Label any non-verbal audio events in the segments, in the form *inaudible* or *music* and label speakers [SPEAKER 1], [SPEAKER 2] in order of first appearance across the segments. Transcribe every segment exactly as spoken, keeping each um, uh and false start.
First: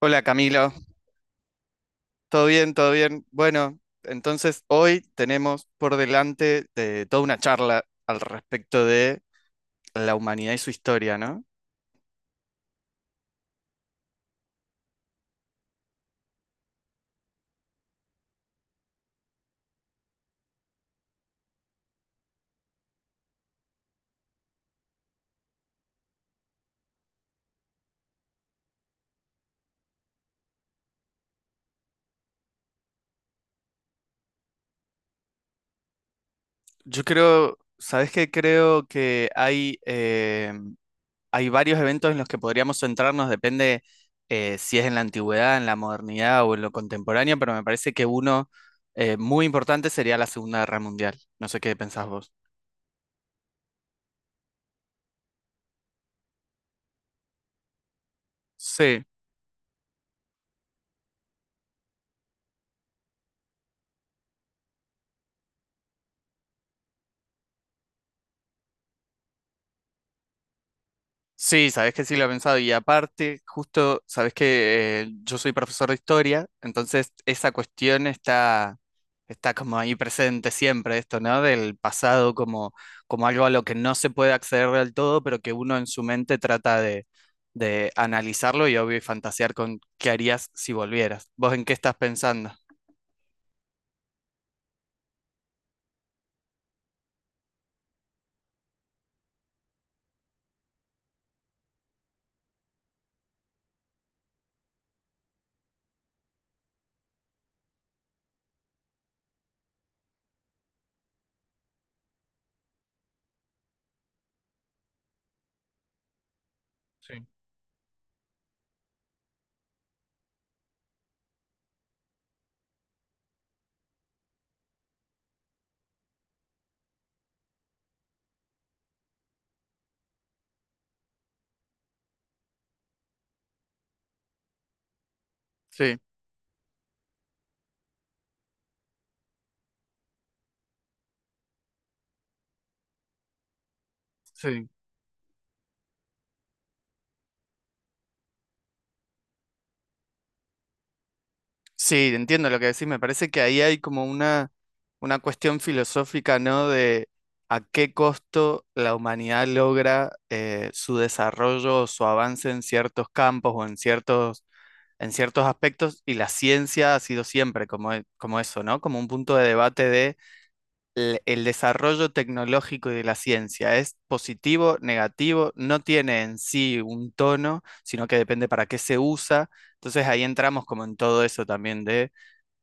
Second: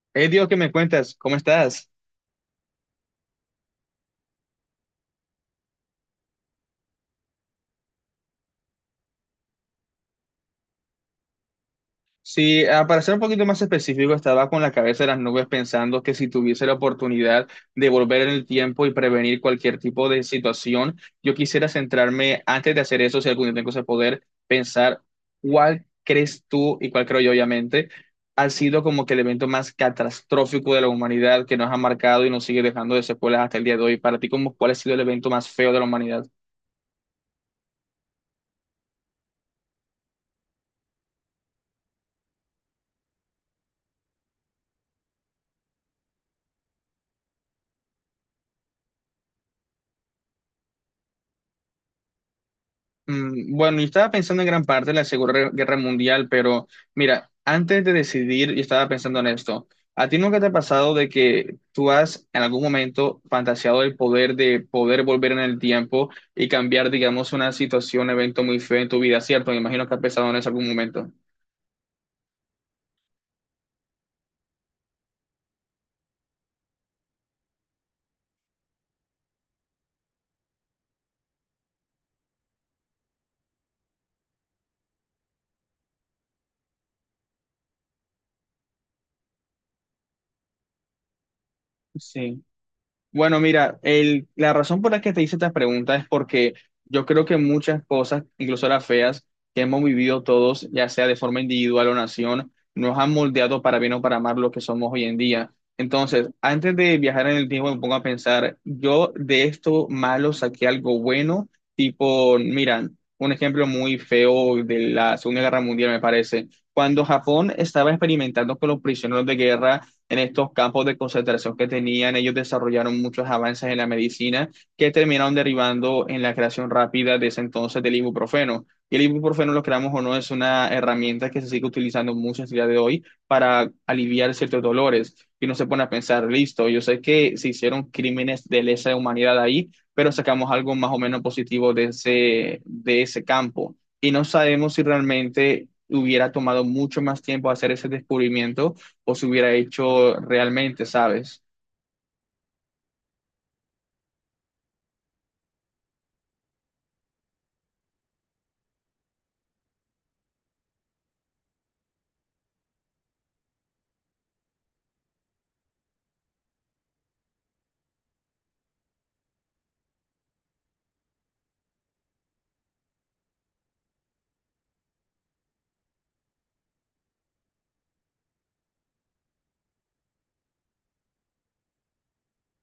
[SPEAKER 1] Hola
[SPEAKER 2] Hey Dios, ¿qué me
[SPEAKER 1] Camilo,
[SPEAKER 2] cuentas? ¿Cómo estás?
[SPEAKER 1] ¿todo bien? ¿Todo bien? Bueno, entonces hoy tenemos por delante de toda una charla al respecto de la humanidad y su historia, ¿no?
[SPEAKER 2] Sí, ah, para ser un poquito más específico, estaba con la cabeza en las nubes pensando que si tuviese la oportunidad de volver en el tiempo y prevenir cualquier tipo de situación, yo quisiera centrarme, antes de hacer eso, si algún día tengo ese poder, pensar cuál crees tú y cuál creo yo, obviamente, ha sido como que el evento más catastrófico de la humanidad que nos ha marcado y nos sigue dejando de secuelas hasta el día de hoy. Para ti, ¿cómo, cuál ha sido el evento más feo de la humanidad?
[SPEAKER 1] Yo creo, ¿sabes qué? Creo que hay, eh, hay varios eventos en los que podríamos centrarnos, depende eh, si es en la antigüedad, en la modernidad o en lo contemporáneo, pero me parece que uno eh, muy importante sería la Segunda Guerra Mundial. No sé qué pensás vos.
[SPEAKER 2] Mm, bueno, yo estaba pensando en gran parte en la Segunda Guerra Mundial, pero mira, antes de decidir, yo estaba
[SPEAKER 1] Sí.
[SPEAKER 2] pensando en esto. ¿A ti nunca te ha pasado de que tú has en algún momento fantaseado el poder de poder volver en el tiempo y cambiar, digamos, una situación, evento muy feo en tu vida, cierto? Me imagino que has pensado en eso en algún momento.
[SPEAKER 1] Sí, sabes que sí lo he pensado. Y aparte, justo, sabes que eh, yo soy profesor de historia, entonces esa cuestión está, está como ahí presente siempre, esto, ¿no? Del pasado como, como algo a lo que no se puede acceder del todo, pero que uno en su mente trata de, de analizarlo y obvio y fantasear con qué harías si volvieras. ¿Vos en qué estás
[SPEAKER 2] Sí.
[SPEAKER 1] pensando?
[SPEAKER 2] Bueno, mira, el, la razón por la que te hice estas preguntas es porque yo creo que muchas cosas, incluso las feas, que hemos vivido todos, ya sea de forma individual o nación, nos han moldeado para bien o para mal lo que somos hoy en día. Entonces, antes de viajar en el tiempo, me pongo a pensar, yo de esto malo saqué algo bueno, tipo, mira, un ejemplo muy feo de la Segunda Guerra Mundial, me parece. Cuando
[SPEAKER 1] Sí,
[SPEAKER 2] Japón estaba experimentando con los prisioneros de guerra, en estos campos de concentración que tenían, ellos desarrollaron muchos avances en la medicina que terminaron derivando en la creación rápida de ese entonces del ibuprofeno. Y el ibuprofeno, lo creamos o no, es una herramienta que se sigue utilizando mucho en el día de hoy para aliviar ciertos dolores. Y uno se pone a
[SPEAKER 1] sí,
[SPEAKER 2] pensar, listo, yo sé que se hicieron crímenes de lesa humanidad ahí, pero sacamos algo más o menos positivo de ese, de ese campo. Y no
[SPEAKER 1] sí.
[SPEAKER 2] sabemos si realmente hubiera tomado mucho más tiempo hacer ese descubrimiento o se hubiera hecho realmente, ¿sabes?
[SPEAKER 1] Sí, entiendo lo que decís. Me parece que ahí hay como una, una cuestión filosófica, ¿no? De a qué costo la humanidad logra eh, su desarrollo o su avance en ciertos campos o en ciertos, en ciertos aspectos. Y la ciencia ha sido siempre como, e- como eso, ¿no? Como un punto de debate de el, el desarrollo tecnológico y de la ciencia. ¿Es positivo, negativo? No tiene en sí un tono, sino que depende para qué se usa. Entonces ahí entramos como en todo eso también de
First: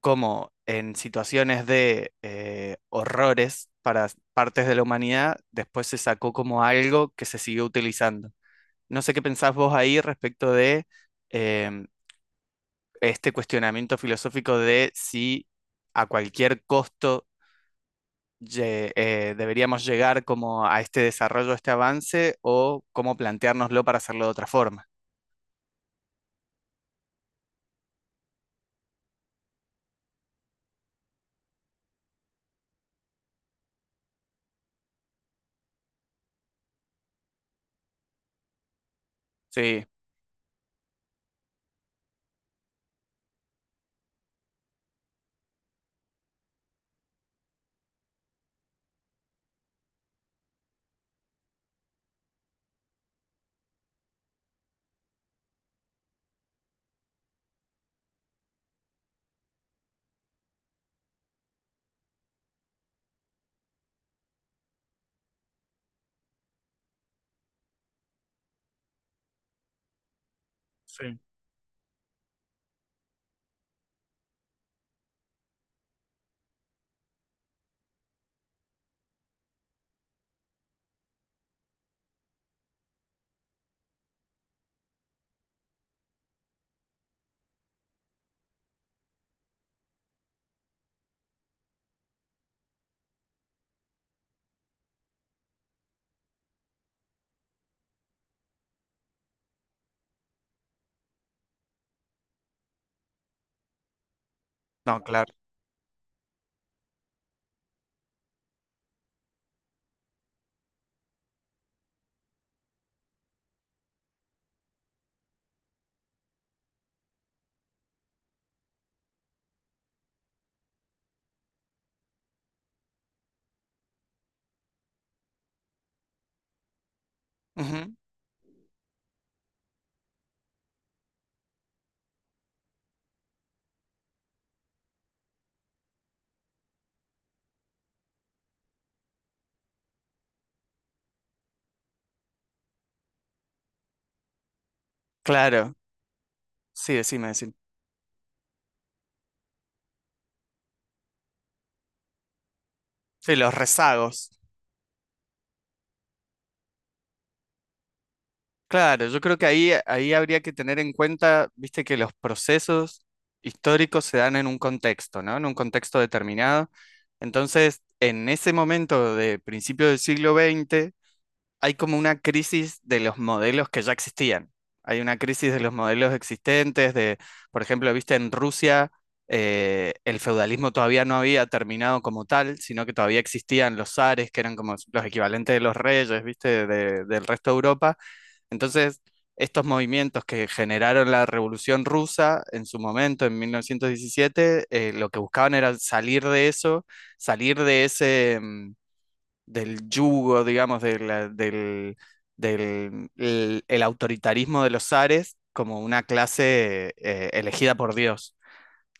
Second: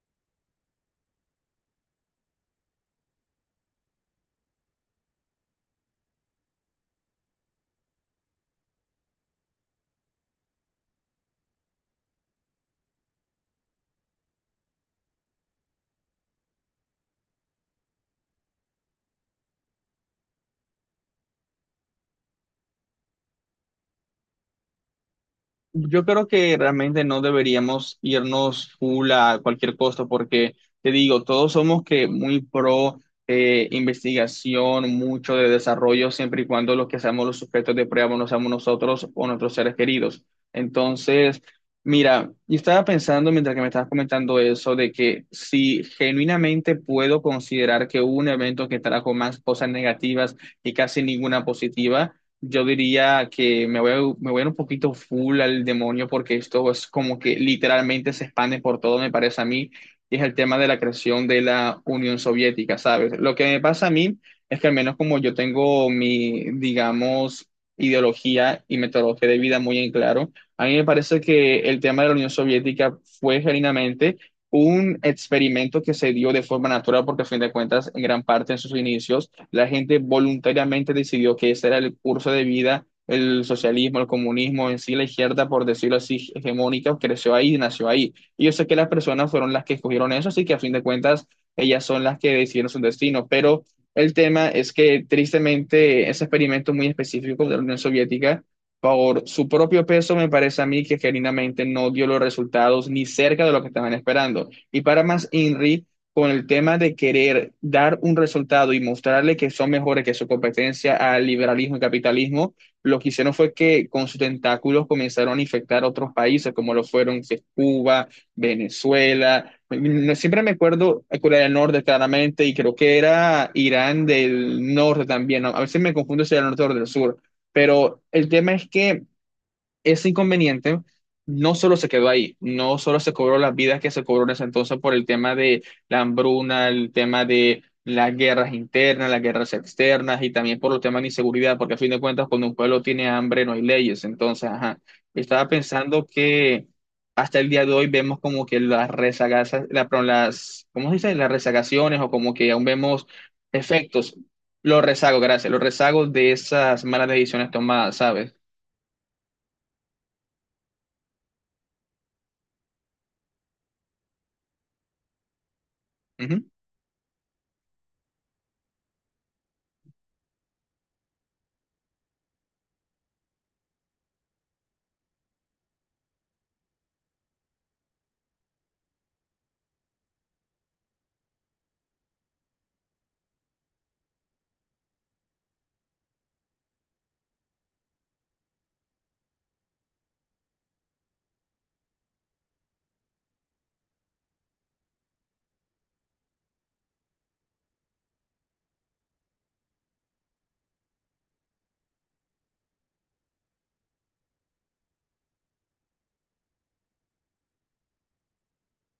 [SPEAKER 1] cómo en situaciones de eh, horrores para partes de la humanidad, después se sacó como algo que se siguió utilizando. No sé qué pensás vos ahí respecto de em, este cuestionamiento filosófico de si a cualquier costo lle- eh, deberíamos llegar como a este desarrollo, a este avance, o cómo planteárnoslo para hacerlo de otra forma.
[SPEAKER 2] Yo creo que realmente no deberíamos irnos full a cualquier costo porque, te digo, todos somos que muy pro eh, investigación, mucho de desarrollo, siempre y cuando los que seamos los sujetos de prueba no seamos nosotros o nuestros seres
[SPEAKER 1] Sí.
[SPEAKER 2] queridos. Entonces, mira, yo estaba pensando mientras que me estabas comentando eso, de que si genuinamente puedo considerar que hubo un evento que trajo más cosas negativas y casi ninguna positiva, yo diría que me voy, a- me voy a ir un poquito full al demonio porque esto es como que literalmente se expande por todo, me parece a mí, y es el tema de la creación de la Unión Soviética, ¿sabes? Lo que me pasa a mí es que al menos como yo tengo mi, digamos, ideología y metodología de vida muy en claro, a mí me
[SPEAKER 1] Sí,
[SPEAKER 2] parece que el tema de la Unión Soviética fue genuinamente un experimento que se dio de forma natural porque a fin de cuentas, en gran parte en sus inicios, la gente voluntariamente decidió que ese era el curso de vida, el socialismo, el comunismo, en sí la izquierda, por decirlo así, hegemónica, creció ahí, nació ahí. Y yo sé que las personas fueron las que escogieron eso, así que a fin de cuentas ellas son las que decidieron su destino. Pero el tema es que tristemente ese experimento muy específico de la Unión Soviética, por su propio peso, me parece a mí que genuinamente no dio los resultados ni cerca de lo que estaban esperando. Y
[SPEAKER 1] no,
[SPEAKER 2] para más
[SPEAKER 1] claro.
[SPEAKER 2] INRI, con el tema de querer dar un resultado y mostrarle que son mejores que su competencia al liberalismo y capitalismo, lo que hicieron fue que con sus tentáculos comenzaron a infectar otros países, como lo fueron que es Cuba, Venezuela. No- Siempre me acuerdo a Corea del Norte claramente y creo que era Irán del Norte también, ¿no? A veces me confundo si era del norte o del sur,
[SPEAKER 1] Ujú.
[SPEAKER 2] pero el tema es que ese inconveniente no solo se quedó ahí, no solo se cobró las vidas que se cobró en ese entonces por el tema de la hambruna, el tema de las guerras internas, las guerras externas y también por los temas de inseguridad, porque a fin de cuentas cuando un pueblo tiene hambre no hay leyes. Entonces, ajá, estaba
[SPEAKER 1] Claro,
[SPEAKER 2] pensando que
[SPEAKER 1] sí, decime,
[SPEAKER 2] hasta el
[SPEAKER 1] decime.
[SPEAKER 2] día de hoy vemos como que las rezagas, la, perdón, las, ¿cómo se dice? Las rezagaciones, o como que aún vemos
[SPEAKER 1] Sí, los
[SPEAKER 2] efectos,
[SPEAKER 1] rezagos.
[SPEAKER 2] los rezagos, gracias, los rezagos de esas malas decisiones tomadas, ¿sabes?
[SPEAKER 1] Claro, yo creo que ahí, ahí habría que tener en cuenta, viste, que los procesos históricos se dan en un contexto, ¿no? En un contexto
[SPEAKER 2] Ujú.
[SPEAKER 1] determinado. Entonces, en ese momento de principio del siglo veinte, hay como una crisis de los modelos que ya existían. Hay una crisis de los modelos existentes, de, por ejemplo, viste, en Rusia, eh, el feudalismo todavía no había terminado como tal, sino que todavía existían los zares, que eran como los equivalentes de los reyes, viste, de- del resto de Europa, entonces, estos movimientos que generaron la Revolución Rusa en su momento, en mil novecientos diecisiete, eh, lo que buscaban era salir de eso, salir de ese, mm, del yugo, digamos, de la- del, del el, el autoritarismo de los zares como una clase eh, elegida por Dios.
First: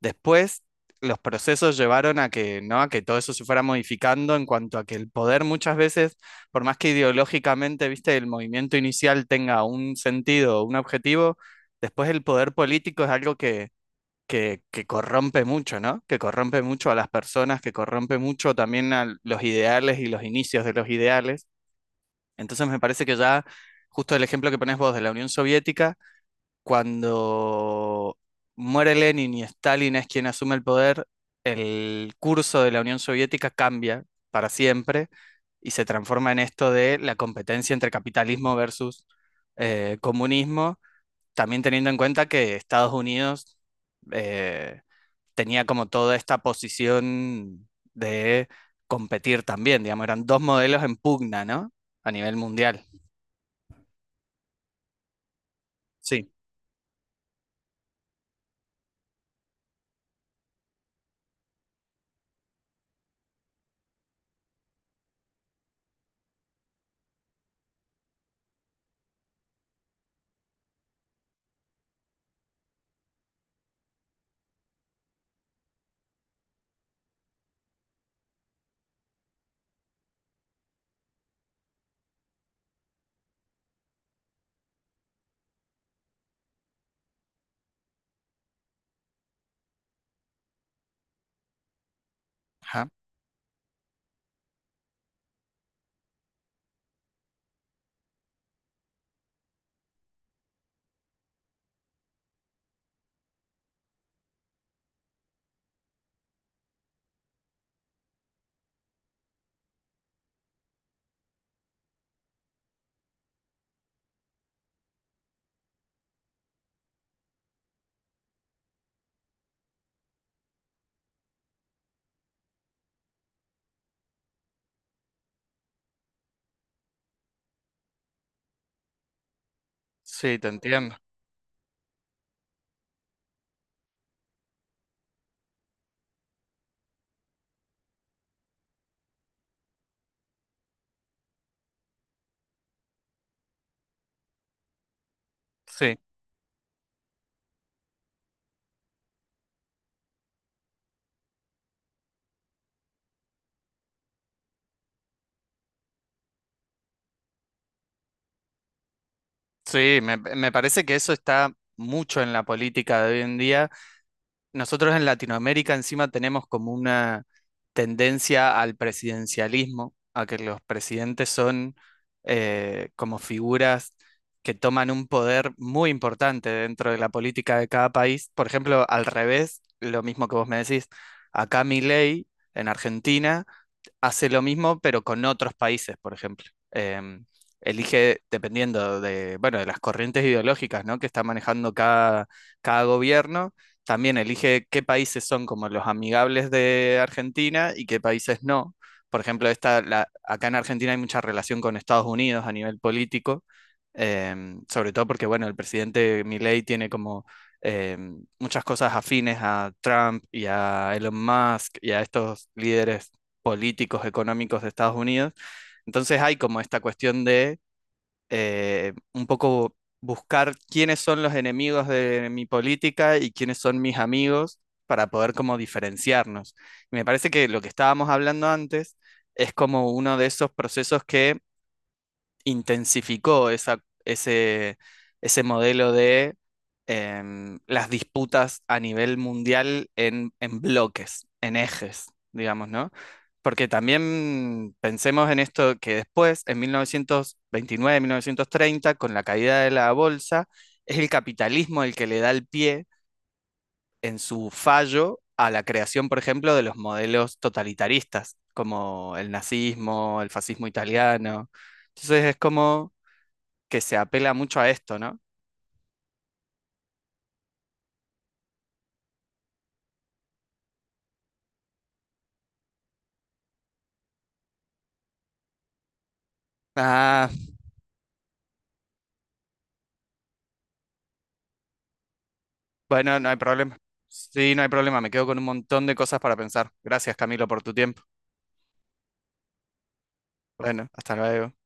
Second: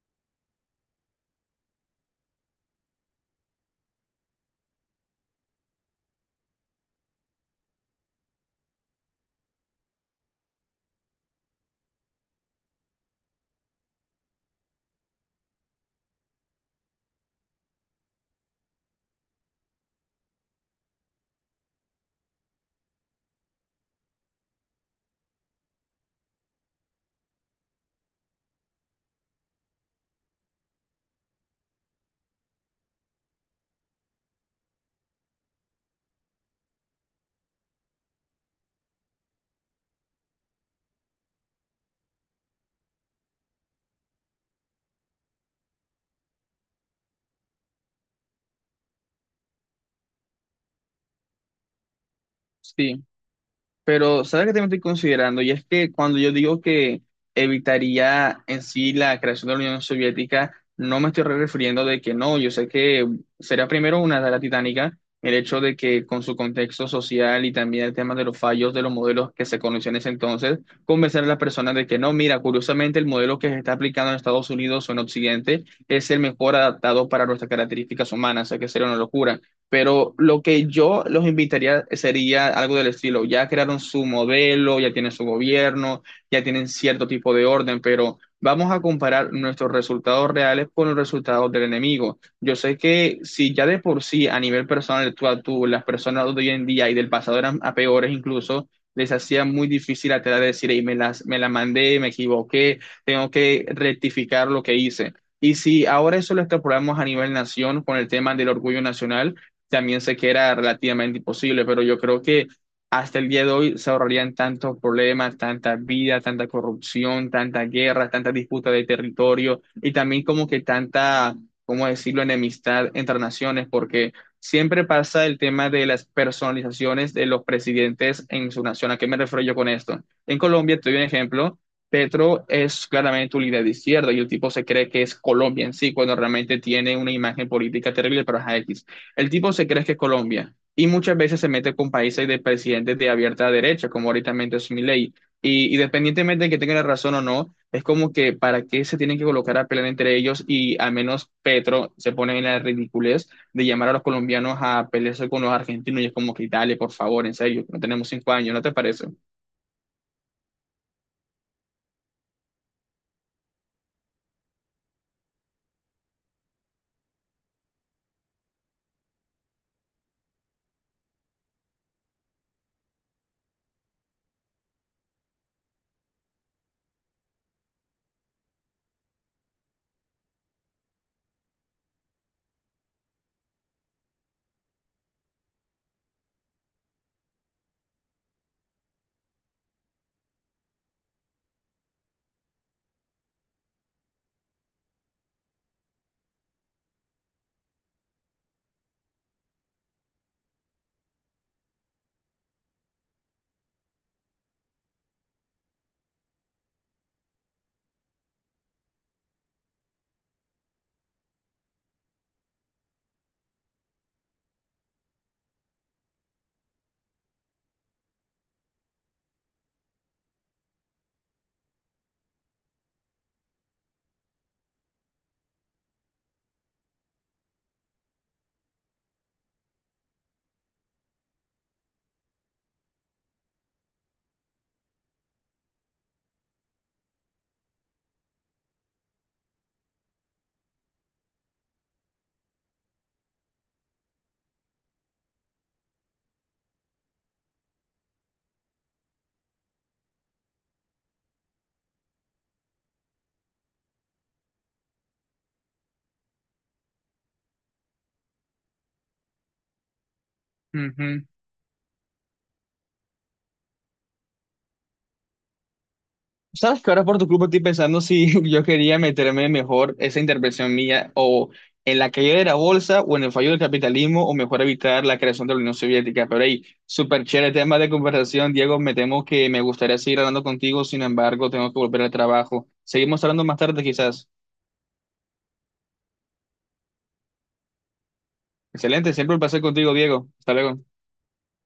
[SPEAKER 1] Después, los procesos llevaron a que, ¿no? a que todo eso se fuera modificando en cuanto a que el poder muchas veces, por más que ideológicamente, viste, el movimiento inicial tenga un sentido, un objetivo, después el poder político es algo que, que, que corrompe mucho, ¿no? Que corrompe mucho a las personas, que corrompe mucho también a los ideales y los inicios de los ideales. Entonces me parece que ya, justo el ejemplo que pones vos de la Unión Soviética, cuando muere Lenin y Stalin es quien asume el poder, el curso de la Unión Soviética cambia para siempre y se transforma en esto de la competencia entre capitalismo versus eh, comunismo, también teniendo en cuenta que Estados Unidos eh, tenía como toda esta posición de competir también, digamos, eran dos modelos en pugna, ¿no? A nivel mundial.
[SPEAKER 2] Sí. Pero ¿sabes qué también estoy considerando? Y es que cuando
[SPEAKER 1] Sí.
[SPEAKER 2] yo digo que evitaría en sí la creación de la Unión Soviética, no me estoy refiriendo de que no, yo sé que será primero una tarea titánica el hecho de que con su contexto social y también el tema de los fallos de los modelos que se conocían en ese entonces, convencer a las personas de que no, mira, curiosamente el modelo que se está aplicando en Estados Unidos o en Occidente es el mejor adaptado para nuestras características humanas, o sea que sería una locura. Pero lo que yo los invitaría sería algo del estilo, ya crearon su modelo, ya tienen su gobierno, ya tienen cierto tipo de orden, pero vamos a comparar nuestros resultados reales con los resultados del enemigo. Yo sé
[SPEAKER 1] Ajá.
[SPEAKER 2] que si ya de por sí a nivel personal tú a tú, las personas de hoy en día y del pasado eran a peores incluso, les hacía muy difícil a tela de decir: "Ey, me las, me la mandé, me equivoqué, tengo que rectificar lo que hice". Y si ahora eso lo extrapolamos a nivel nación con el tema del orgullo nacional, también sé que era relativamente imposible, pero yo creo que hasta el día de hoy se ahorrarían tantos problemas, tanta vida, tanta corrupción, tanta guerra, tanta disputa de territorio y también como que tanta, ¿cómo decirlo?, enemistad entre naciones, porque siempre pasa el tema de las personalizaciones de los presidentes en su nación. ¿A qué me refiero yo con esto? En
[SPEAKER 1] Sí, te
[SPEAKER 2] Colombia, te
[SPEAKER 1] entiendo.
[SPEAKER 2] doy un ejemplo. Petro es claramente un líder de izquierda y el tipo se cree que es Colombia en sí, cuando realmente tiene una imagen política terrible, pero es X. El tipo se cree que es Colombia y muchas veces se mete con países de presidentes de abierta derecha, como ahorita es Milei. Y, y
[SPEAKER 1] Sí.
[SPEAKER 2] independientemente de que tenga la razón o no, es como que para qué se tienen que colocar a pelear entre ellos y al menos Petro se pone en la ridiculez de llamar a los colombianos a pelearse con los argentinos y es como que dale, por favor, en serio, no tenemos cinco años, ¿no te parece?
[SPEAKER 1] Sí, me, me parece que eso está mucho en la política de hoy en día. Nosotros en Latinoamérica encima tenemos como una tendencia al presidencialismo, a que los presidentes son eh, como figuras que toman un poder muy importante dentro de la política de cada país. Por ejemplo, al revés, lo mismo que vos me decís, acá Milei en Argentina hace lo mismo, pero con otros países, por ejemplo. Em, elige, dependiendo de, bueno, de las corrientes ideológicas, ¿no? que está manejando cada, cada gobierno, también elige qué países son como los amigables de Argentina y qué países no. Por ejemplo, esta, la- acá en Argentina hay mucha relación con Estados Unidos a nivel político, em, sobre todo porque, bueno, el presidente Milei tiene como em, muchas cosas afines a Trump y a Elon Musk y a estos líderes políticos, económicos de Estados Unidos. Entonces hay como esta cuestión de eh, un poco buscar quiénes son los enemigos de mi política y quiénes son mis amigos para poder como diferenciarnos. Y me parece que lo que estábamos hablando antes es como uno de esos procesos que intensificó esa, ese, ese modelo de em, las disputas a nivel mundial en, en bloques, en ejes, digamos, ¿no? Porque también pensemos en esto que después, en mil mil novecientos veintinueve mil novecientos treinta con la caída de la bolsa, es el capitalismo el que le da el pie en su fallo a la creación, por ejemplo, de los modelos totalitaristas, como el nazismo, el fascismo
[SPEAKER 2] Ujú.
[SPEAKER 1] italiano. Entonces es como que se apela mucho a esto, ¿no?
[SPEAKER 2] Sabes que ahora por tu club estoy pensando si *laughs* yo quería meterme mejor esa intervención mía o en la caída de la bolsa o en el fallo del capitalismo o mejor evitar la creación de la Unión Soviética. Pero hey, súper
[SPEAKER 1] Ah,
[SPEAKER 2] chévere tema de conversación, Diego. Me temo que me gustaría seguir hablando contigo; sin embargo, tengo que volver al trabajo.
[SPEAKER 1] bueno,
[SPEAKER 2] Seguimos
[SPEAKER 1] no hay
[SPEAKER 2] hablando más
[SPEAKER 1] problema.
[SPEAKER 2] tarde quizás.
[SPEAKER 1] Sí, no hay problema, me quedo con un montón de cosas para pensar. Gracias, Camilo, por tu tiempo.
[SPEAKER 2] Excelente, siempre un placer contigo, Diego. Hasta luego.
[SPEAKER 1] Bueno, hasta luego.